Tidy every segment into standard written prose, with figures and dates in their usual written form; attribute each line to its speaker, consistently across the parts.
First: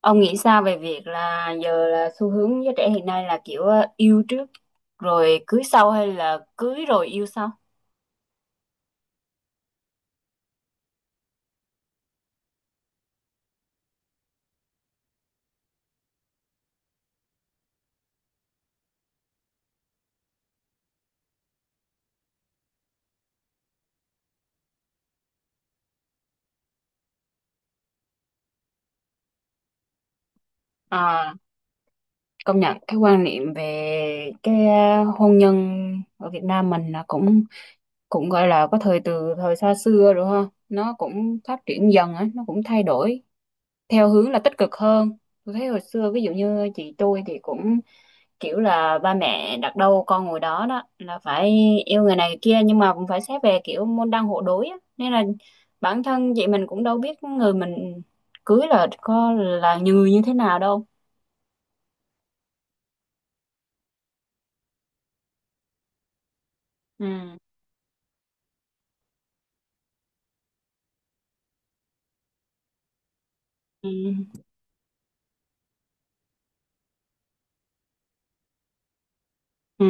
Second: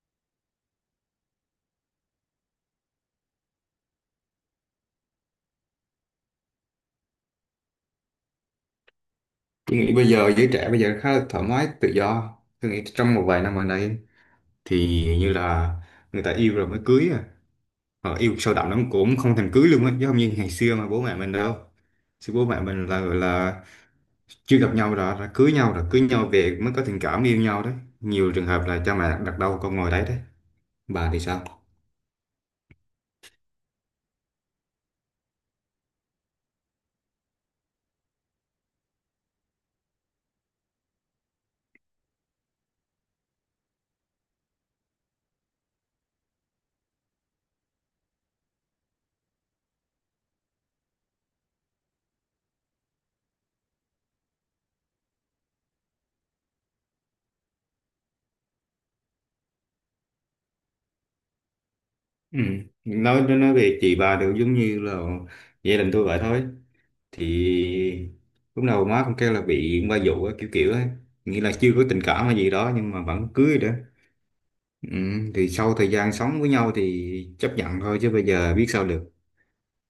Speaker 1: Ông nghĩ sao về việc là giờ là xu hướng giới trẻ hiện nay là kiểu yêu trước rồi cưới sau hay là cưới rồi yêu sau?
Speaker 2: Tôi nghĩ bây giờ giới trẻ bây giờ khá là thoải mái tự do, tôi nghĩ trong một vài năm gần đây thì như là người ta yêu rồi mới cưới à, họ yêu sâu đậm lắm cũng không thèm cưới luôn á, chứ không như ngày xưa mà bố mẹ mình đâu. Xưa bố mẹ mình là gọi là chưa gặp nhau đã cưới nhau, rồi cưới nhau về mới có tình cảm yêu nhau đấy. Nhiều trường hợp là cha mẹ đặt đâu con ngồi đấy đấy. Bà thì
Speaker 1: À,
Speaker 2: sao?
Speaker 1: công nhận cái quan niệm về cái hôn nhân ở Việt Nam mình là cũng cũng gọi là có thời từ thời xa xưa rồi ha, nó cũng phát triển dần á, nó cũng thay đổi theo hướng là tích cực hơn. Tôi thấy hồi xưa ví dụ như chị tôi thì cũng kiểu là ba mẹ đặt đâu con ngồi đó, đó là phải yêu người này người kia nhưng mà cũng phải xét về kiểu môn đăng hộ đối á. Nên là bản thân chị mình cũng đâu biết người mình cưới là có là người như thế nào đâu.
Speaker 2: Ừ. nói về chị bà đều giống như là gia đình tôi vậy thôi.
Speaker 1: Ừ.
Speaker 2: Thì lúc đầu má cũng kêu là bị ba dụ á, kiểu kiểu ấy, nghĩa là chưa có tình cảm hay gì đó nhưng mà vẫn cưới đó.
Speaker 1: Ừ.
Speaker 2: Ừ, thì sau thời gian sống với nhau thì chấp nhận thôi chứ bây giờ biết sao được.
Speaker 1: Ừ.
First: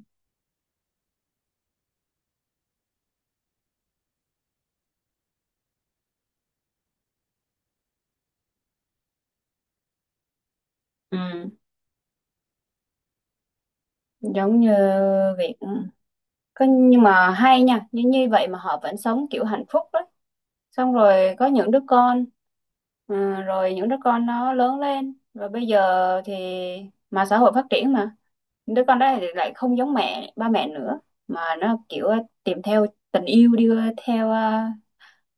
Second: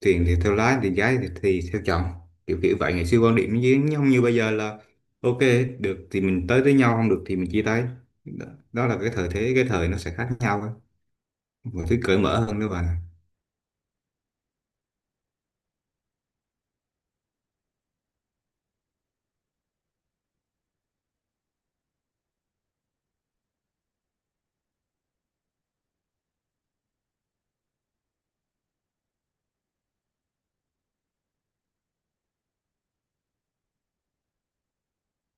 Speaker 2: Tiền thì theo lái, tiền gái thì theo chồng, kiểu kiểu vậy. Ngày xưa quan điểm với nhau, như bây giờ là ok, được thì mình tới với nhau, không được thì mình chia tay. Đó, đó là cái thời thế, cái thời nó sẽ khác nhau thôi,
Speaker 1: Ừ.
Speaker 2: mọi thứ cởi mở hơn nữa bà.
Speaker 1: Giống như việc có, nhưng mà hay nha, như như vậy mà họ vẫn sống kiểu hạnh phúc đấy, xong rồi có những đứa con, ừ, rồi những đứa con nó lớn lên và bây giờ thì mà xã hội phát triển mà đứa con đó thì lại không giống mẹ ba mẹ nữa, mà nó kiểu tìm theo tình yêu đi theo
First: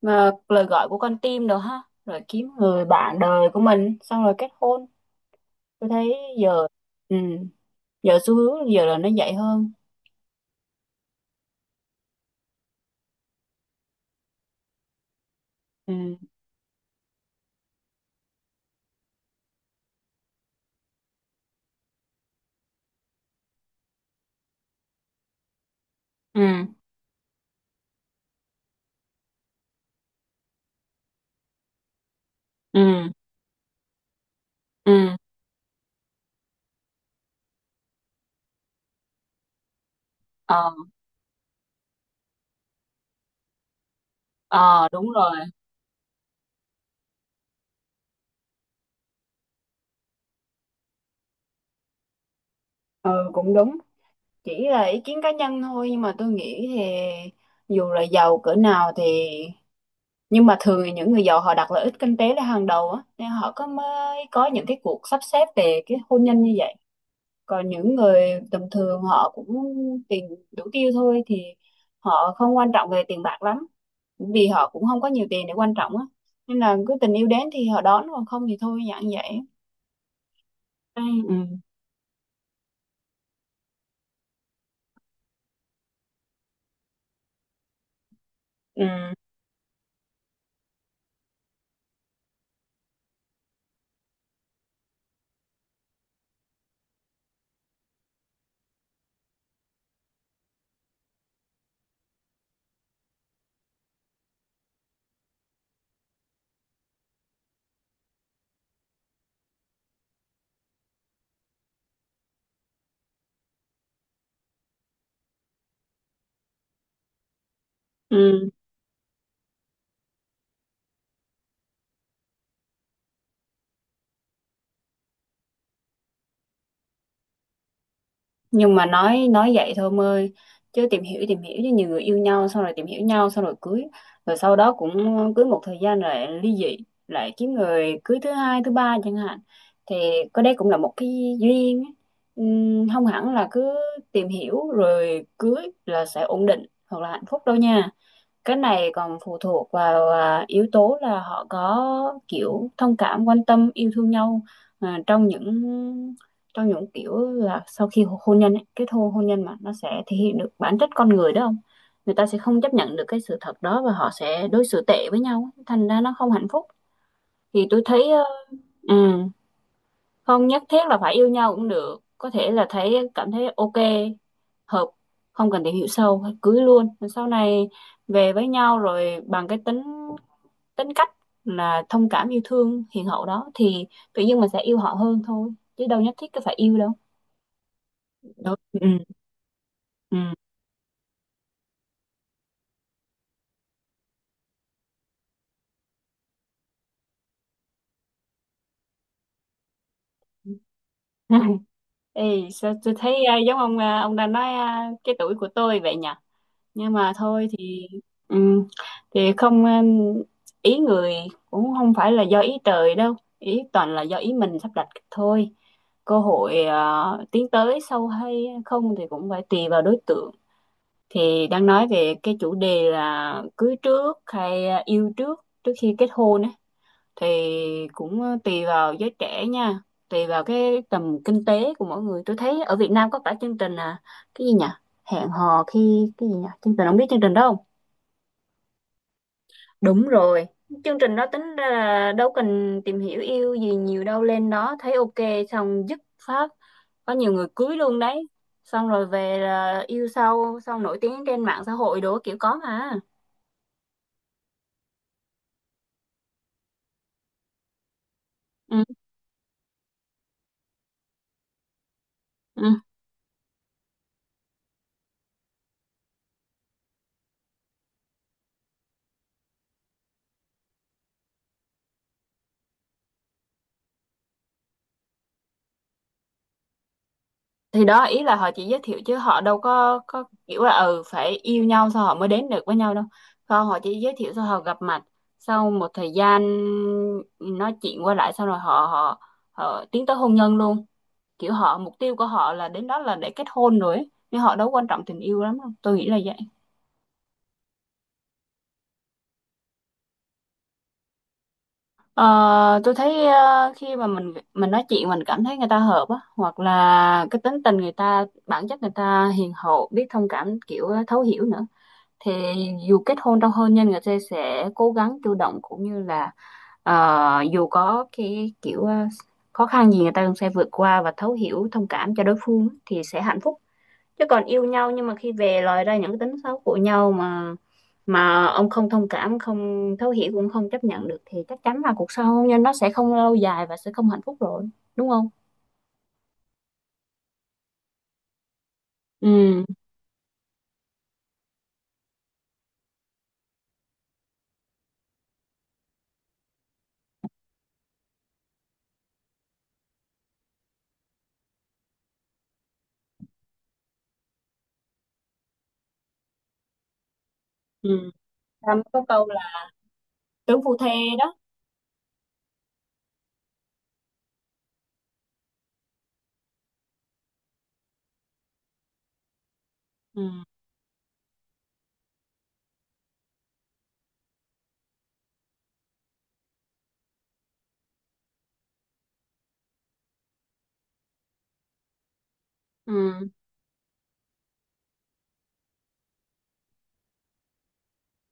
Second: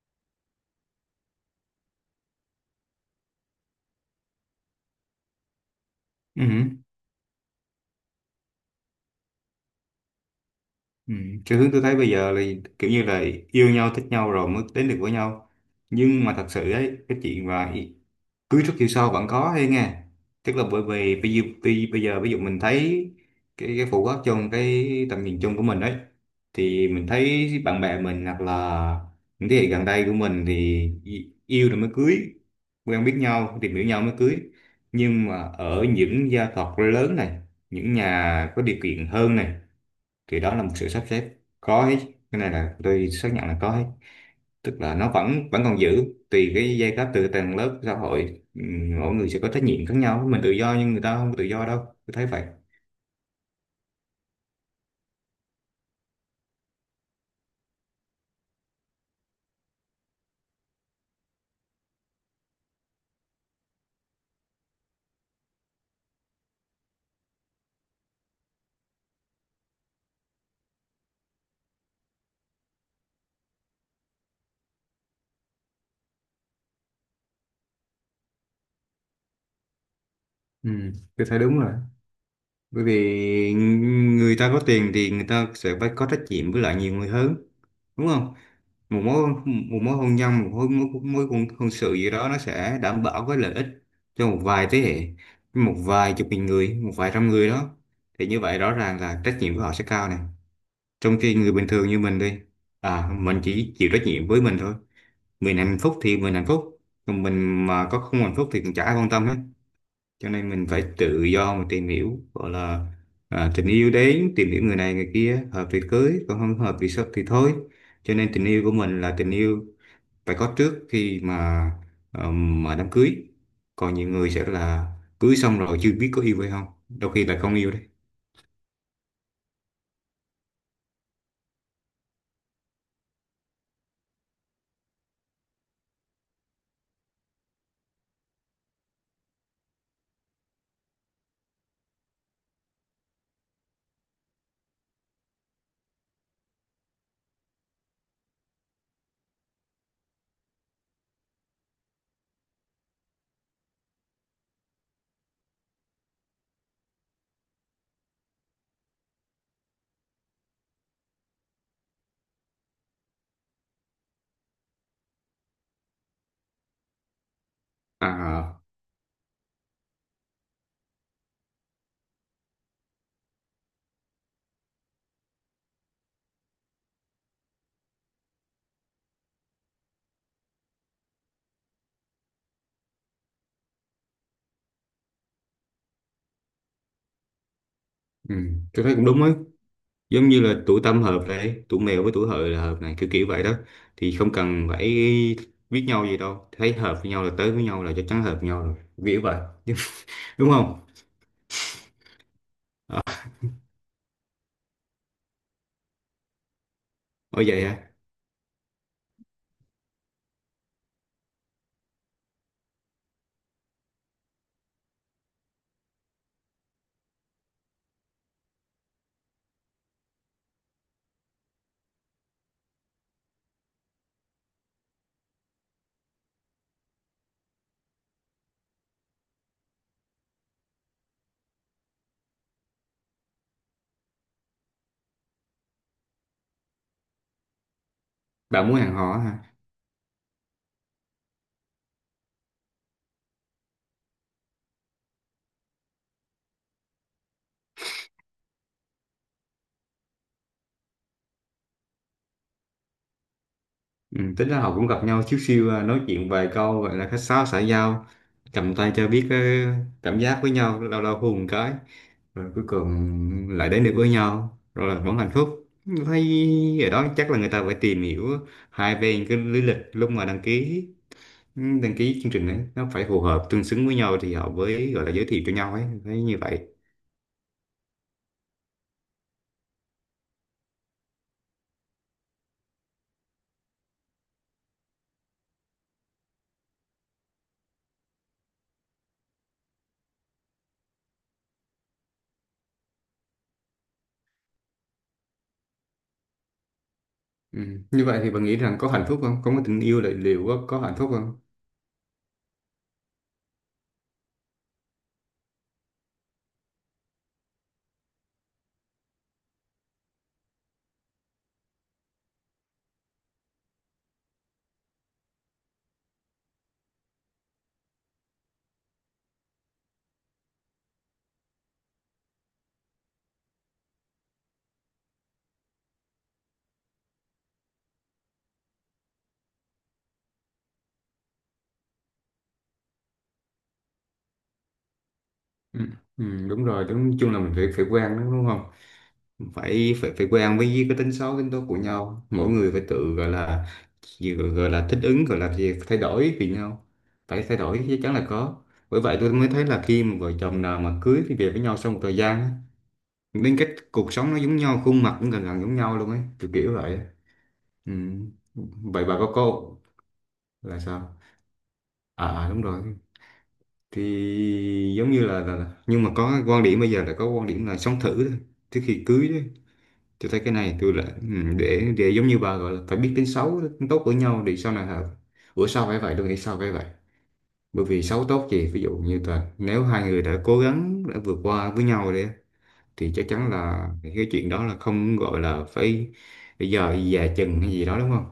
Speaker 1: mà lời gọi của con tim đồ ha, rồi kiếm người bạn đời của mình xong rồi kết hôn. Tôi thấy
Speaker 2: Ừ.
Speaker 1: giờ, ừ, giờ xu hướng giờ là nó dạy hơn.
Speaker 2: Ừ. Cái hướng tôi thấy bây giờ là kiểu như là yêu nhau thích nhau rồi mới đến được với nhau,
Speaker 1: Ừ.
Speaker 2: nhưng mà thật sự ấy, cái chuyện mà cưới trước yêu sau vẫn có hay nghe. Tức là bởi vì bây giờ, bây bây giờ ví dụ mình thấy cái phổ quát trong cái tầm nhìn chung của mình ấy,
Speaker 1: Ừ.
Speaker 2: thì mình thấy bạn bè mình hoặc là những thế hệ gần đây của mình thì yêu rồi mới cưới, quen
Speaker 1: Ừ.
Speaker 2: biết nhau tìm hiểu nhau mới cưới.
Speaker 1: Ừ.
Speaker 2: Nhưng mà ở những gia tộc lớn này, những nhà có điều kiện hơn này, thì đó là
Speaker 1: Ờ.
Speaker 2: một sự sắp xếp, có hết. Cái này là tôi xác nhận là có hết. Tức
Speaker 1: Ờ,
Speaker 2: là
Speaker 1: đúng
Speaker 2: nó
Speaker 1: rồi.
Speaker 2: vẫn vẫn còn giữ, tùy cái giai cấp, từ tầng lớp xã hội, mỗi người sẽ có trách nhiệm khác nhau. Mình tự do nhưng người ta không tự do đâu, tôi thấy vậy.
Speaker 1: Ừ, cũng đúng. Chỉ là ý kiến cá nhân thôi nhưng mà tôi nghĩ thì dù là giàu cỡ nào thì, nhưng mà thường thì những người giàu họ đặt lợi ích kinh tế lên hàng đầu á, nên họ có mới có những cái cuộc sắp xếp về cái hôn nhân như vậy. Còn những người tầm thường họ cũng tiền đủ tiêu thôi thì họ không quan trọng về tiền bạc lắm, vì họ cũng không có nhiều tiền để quan trọng á, nên là cứ tình yêu đến thì họ đón, còn không thì thôi dạng vậy.
Speaker 2: Ừ, tôi thấy đúng
Speaker 1: Ừ.
Speaker 2: rồi. Bởi vì người ta có tiền thì người ta sẽ phải có trách nhiệm với lại nhiều người hơn, đúng không?
Speaker 1: Ừ.
Speaker 2: Một mối hôn nhân, một mối mối, mối hôn, hôn sự gì đó, nó sẽ đảm bảo cái lợi ích cho một vài thế hệ, một vài chục nghìn người, một vài trăm người đó. Thì như vậy rõ ràng là trách nhiệm của họ sẽ cao này. Trong khi người bình thường như mình đi, à, mình chỉ chịu trách nhiệm với mình thôi. Mình hạnh phúc thì mình hạnh phúc, còn mình mà có không hạnh phúc thì cũng chả ai quan tâm hết. Cho nên mình phải tự do mà tìm hiểu, gọi là à, tình yêu đến, tìm hiểu người này người kia, hợp thì cưới, còn không hợp thì sắp thì thôi. Cho nên tình
Speaker 1: Ừ.
Speaker 2: yêu của mình là tình yêu phải có trước khi mà đám cưới. Còn nhiều người sẽ là cưới xong rồi chưa biết có yêu hay không, đôi khi là không yêu đấy.
Speaker 1: Nhưng mà nói vậy thôi em ơi, chứ tìm hiểu chứ nhiều người yêu nhau xong rồi tìm hiểu nhau xong rồi cưới, rồi sau đó cũng cưới một thời gian rồi ly dị, lại kiếm người cưới thứ hai thứ ba chẳng hạn. Thì có đây cũng là một cái duyên ấy. Không hẳn là cứ tìm hiểu rồi cưới là sẽ ổn định hoặc là hạnh phúc đâu nha. Cái này còn phụ thuộc vào yếu tố là họ có kiểu thông cảm quan tâm yêu thương nhau, à, trong những trong những kiểu là sau khi hôn nhân ấy, kết hôn hôn nhân mà nó sẽ thể hiện được bản chất con người đó không. Người ta sẽ không chấp nhận được cái sự thật đó và họ sẽ đối xử tệ với nhau thành ra nó không hạnh phúc. Thì tôi thấy
Speaker 2: À,
Speaker 1: ừ, không nhất thiết là phải yêu nhau cũng được, có thể là thấy cảm thấy ok, hợp, không cần tìm hiểu sâu cưới luôn. Rồi sau này về với nhau rồi bằng cái tính tính cách là thông cảm yêu thương hiền hậu đó thì tự nhiên mình sẽ yêu họ hơn thôi, chứ đâu nhất thiết cứ phải yêu đâu.
Speaker 2: ừ,
Speaker 1: Đúng.
Speaker 2: tôi
Speaker 1: Ừ.
Speaker 2: thấy cũng đúng ấy.
Speaker 1: Ừ.
Speaker 2: Giống như là tuổi tam hợp này, tuổi mèo với tuổi hợi là hợp này, kiểu kiểu vậy đó. Thì không cần phải biết nhau gì đâu, thấy hợp với nhau là tới với nhau, là chắc chắn hợp với nhau rồi, kiểu vậy. Đúng không?
Speaker 1: Ê, sao tôi thấy giống ông ông đang nói cái tuổi của tôi vậy nhỉ? Nhưng mà
Speaker 2: Ở
Speaker 1: thôi
Speaker 2: vậy hả?
Speaker 1: ừm, thì không, ý người cũng không phải là do ý trời đâu, ý toàn là do ý mình sắp đặt thôi. Cơ hội tiến tới sâu hay không thì cũng phải tùy vào đối tượng. Thì đang nói về cái chủ đề là cưới trước hay yêu trước trước khi kết hôn á, thì cũng tùy vào giới trẻ nha, tùy vào cái tầm kinh tế của mỗi người. Tôi thấy ở Việt Nam có cả chương trình cái gì nhỉ, hẹn hò khi cái gì nhỉ, chương trình không biết chương trình đó không.
Speaker 2: Bạn muốn hẹn hò hả?
Speaker 1: Đúng rồi, chương trình đó tính ra là đâu cần tìm hiểu yêu gì nhiều đâu, lên đó thấy ok xong dứt phát có nhiều người cưới luôn đấy, xong rồi về là yêu sau xong nổi tiếng trên mạng xã hội đồ kiểu có mà.
Speaker 2: Ừ, tính ra họ cũng gặp nhau xíu xíu à, nói chuyện vài câu gọi là khách sáo xã giao, cầm tay cho biết ờ, cảm giác với nhau, lâu lâu hôn một cái, rồi cuối
Speaker 1: Ừ.
Speaker 2: cùng lại đến được với nhau, rồi là vẫn hạnh phúc. Thấy ở đó chắc là người ta phải tìm hiểu hai bên, cái lý lịch lúc mà đăng ký, ừ, đăng ký chương trình ấy, nó phải phù hợp tương xứng với nhau thì họ mới gọi là giới thiệu cho nhau ấy, thấy như vậy.
Speaker 1: Thì đó ý là họ chỉ giới thiệu chứ họ đâu có kiểu là ừ phải yêu nhau sao họ mới đến được với nhau đâu, không họ chỉ giới thiệu sao họ gặp mặt, sau một thời gian nói chuyện qua lại sau rồi họ họ họ tiến tới hôn nhân luôn, kiểu họ mục tiêu của họ là đến đó là để kết hôn rồi ấy. Nhưng họ đâu quan trọng tình yêu lắm đâu, tôi nghĩ là vậy.
Speaker 2: Ừ. Như vậy thì bạn nghĩ rằng có hạnh phúc không, có, có tình yêu là liệu có hạnh phúc không?
Speaker 1: Ờ, tôi thấy ờ, khi mà mình nói chuyện mình cảm thấy người ta hợp á, hoặc là cái tính tình người ta bản chất người ta hiền hậu biết thông cảm kiểu thấu hiểu nữa, thì dù kết hôn trong hôn nhân người ta sẽ cố gắng chủ động cũng như là ờ, dù có cái kiểu khó khăn gì người ta cũng sẽ vượt qua và thấu hiểu thông cảm cho đối phương thì sẽ hạnh phúc. Chứ còn yêu nhau nhưng mà khi về lòi ra những cái tính xấu của nhau mà ông không thông cảm không thấu hiểu cũng không chấp nhận được thì chắc chắn là cuộc sống hôn nhân nó sẽ không lâu dài và sẽ không hạnh phúc rồi, đúng không?
Speaker 2: Ừ. Ừ, đúng rồi, đúng chung là mình phải phải quen, đúng đúng không?
Speaker 1: Ừ.
Speaker 2: Phải phải phải quen với cái tính xấu tính tốt của nhau, mỗi người phải tự gọi là gì, gọi gọi là thích ứng, gọi là gì, thay đổi vì nhau. Phải thay đổi, chắc chắn là có. Bởi vậy tôi mới thấy là khi mà vợ chồng nào mà cưới thì về với nhau sau một thời gian á, đến cái cuộc sống nó giống nhau, khuôn mặt cũng gần gần giống nhau luôn ấy, kiểu kiểu vậy. Ừ.
Speaker 1: Ừ. Ta mới
Speaker 2: Vậy
Speaker 1: có
Speaker 2: bà
Speaker 1: câu
Speaker 2: có
Speaker 1: là
Speaker 2: cô
Speaker 1: tướng phu
Speaker 2: là
Speaker 1: thê
Speaker 2: sao?
Speaker 1: đó.
Speaker 2: À à, đúng rồi. Thì giống như là, nhưng mà có quan điểm bây giờ là có quan điểm là sống thử thôi, trước khi cưới đó.
Speaker 1: Ừ.
Speaker 2: Tôi thấy cái này tôi là ừ, để giống như bà gọi là phải biết tính xấu tính tốt của nhau để sau này hợp, bữa sau phải vậy. Tôi nghĩ sao phải vậy, bởi vì xấu tốt gì, ví dụ như là nếu hai người đã cố gắng đã vượt qua với nhau đi, thì chắc
Speaker 1: Ừ.
Speaker 2: chắn là cái chuyện đó là không gọi là phải bây giờ già chừng hay gì đó, đúng không?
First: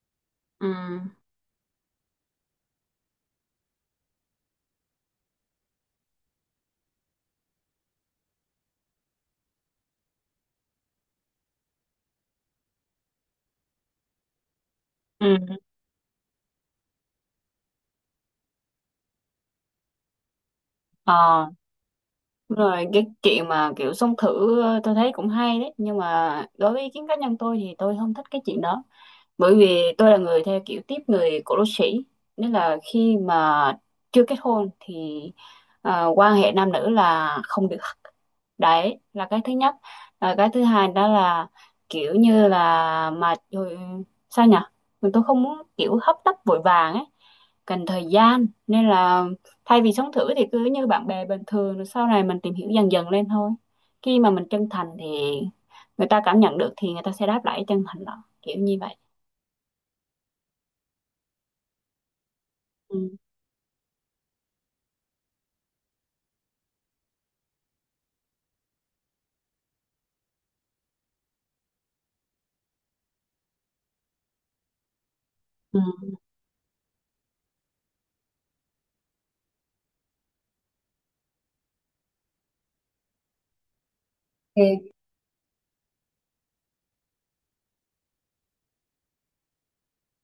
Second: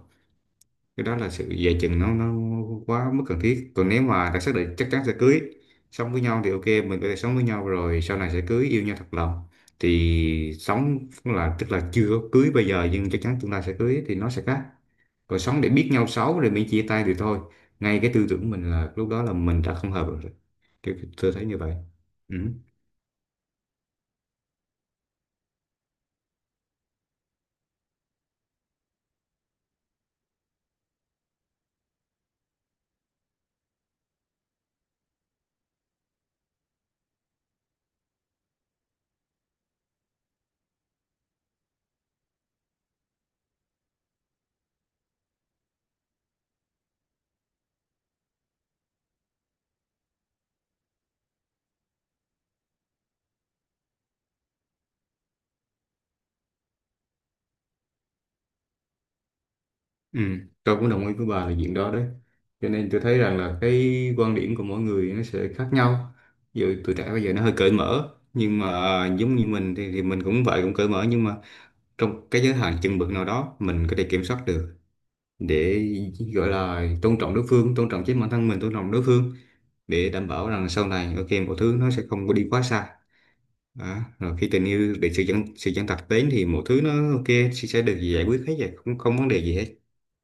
Speaker 1: Ừ.
Speaker 2: Cái đó là sự dè chừng, nó quá mức cần thiết. Còn nếu mà đã xác định chắc chắn sẽ cưới, sống với nhau thì ok, mình có thể sống với nhau rồi sau này sẽ cưới, yêu nhau thật lòng. Thì sống là tức là chưa có cưới bây giờ nhưng chắc chắn tương lai sẽ cưới, thì nó sẽ khác. Còn
Speaker 1: Ừ.
Speaker 2: sống để biết nhau xấu rồi mới chia tay thì thôi, ngay cái tư tưởng mình là lúc đó là mình đã không hợp rồi. Tôi thấy
Speaker 1: Ờ.
Speaker 2: như vậy. Ừ.
Speaker 1: Rồi cái chuyện mà kiểu xông thử ờ, tôi thấy cũng hay đấy nhưng mà đối với ý kiến cá nhân tôi thì tôi không thích cái chuyện đó. Bởi vì tôi là người theo kiểu tiếp người cổ đô sĩ, nên là khi mà chưa kết hôn thì quan hệ nam nữ là không được, đấy là cái thứ nhất. Cái thứ hai đó là kiểu như là mà ừ, sao nhỉ, mình tôi không muốn kiểu hấp tấp vội vàng ấy, cần thời gian, nên là thay vì sống thử thì cứ như bạn bè bình thường rồi sau này mình tìm hiểu dần dần lên thôi. Khi mà mình chân thành thì người ta cảm nhận được thì người ta sẽ đáp lại chân thành đó, kiểu như vậy.
Speaker 2: Ừ, tôi cũng đồng ý với bà là chuyện đó đấy. Cho nên
Speaker 1: Ừ.
Speaker 2: tôi thấy rằng là cái quan điểm của mỗi người nó sẽ khác nhau. Ví dụ tuổi trẻ bây giờ nó hơi cởi mở, nhưng mà giống như mình thì mình cũng vậy, cũng cởi mở nhưng mà trong cái giới hạn chừng mực nào đó mình có thể kiểm soát được
Speaker 1: Ừ.
Speaker 2: để gọi là tôn trọng đối phương, tôn trọng chính bản thân mình, tôn trọng đối phương, để đảm bảo rằng sau này ok mọi thứ nó sẽ không có đi quá xa. Đó. Rồi khi tình
Speaker 1: Thì
Speaker 2: yêu, để sự chân thật đến thì mọi thứ nó ok, sẽ được giải quyết hết rồi, không không vấn đề gì hết.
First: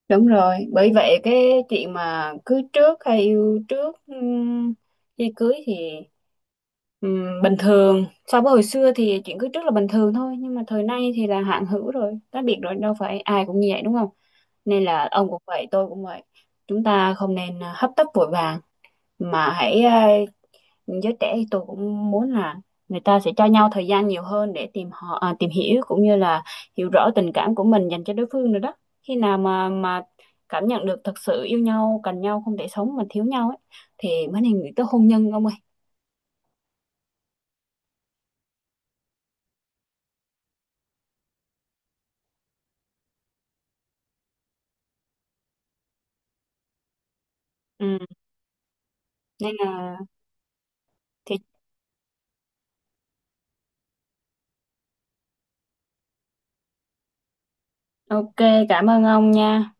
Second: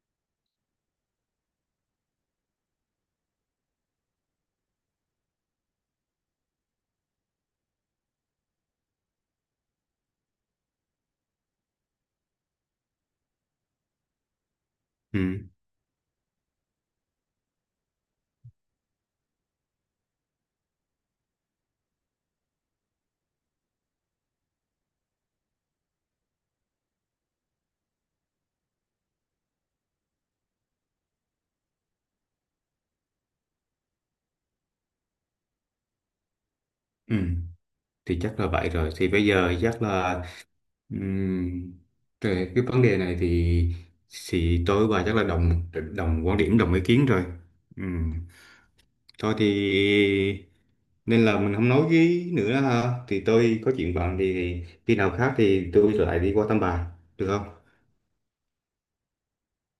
Speaker 1: đúng rồi, bởi vậy cái chuyện mà cưới trước hay yêu trước khi cưới thì bình thường. So với hồi xưa thì chuyện cưới trước là bình thường thôi, nhưng mà thời nay thì là hạn hữu rồi, cá biệt rồi, đâu phải ai cũng như vậy đúng không? Nên là ông
Speaker 2: Ừ.
Speaker 1: cũng vậy, tôi cũng vậy. Chúng ta không nên hấp tấp vội vàng mà hãy giới trẻ thì tôi cũng muốn là người ta sẽ cho nhau thời gian nhiều hơn để tìm họ tìm hiểu cũng như là hiểu rõ tình cảm của mình dành cho đối phương nữa đó. Khi nào mà cảm nhận được thật sự yêu nhau cần nhau không thể sống mà thiếu nhau ấy thì mới nên nghĩ tới hôn nhân ông ơi.
Speaker 2: Ừ. Thì chắc là vậy rồi, thì bây giờ chắc là ừm, về cái vấn đề này thì tôi và chắc là đồng đồng quan điểm, đồng ý kiến rồi.
Speaker 1: Ừ.
Speaker 2: Ừm, thôi
Speaker 1: Nên là
Speaker 2: thì nên
Speaker 1: thì
Speaker 2: là mình không nói với nữa ha, thì tôi có chuyện bận thì khi nào khác thì tôi lại đi qua thăm bà, được không?
Speaker 1: ok. Cảm ơn ông nha.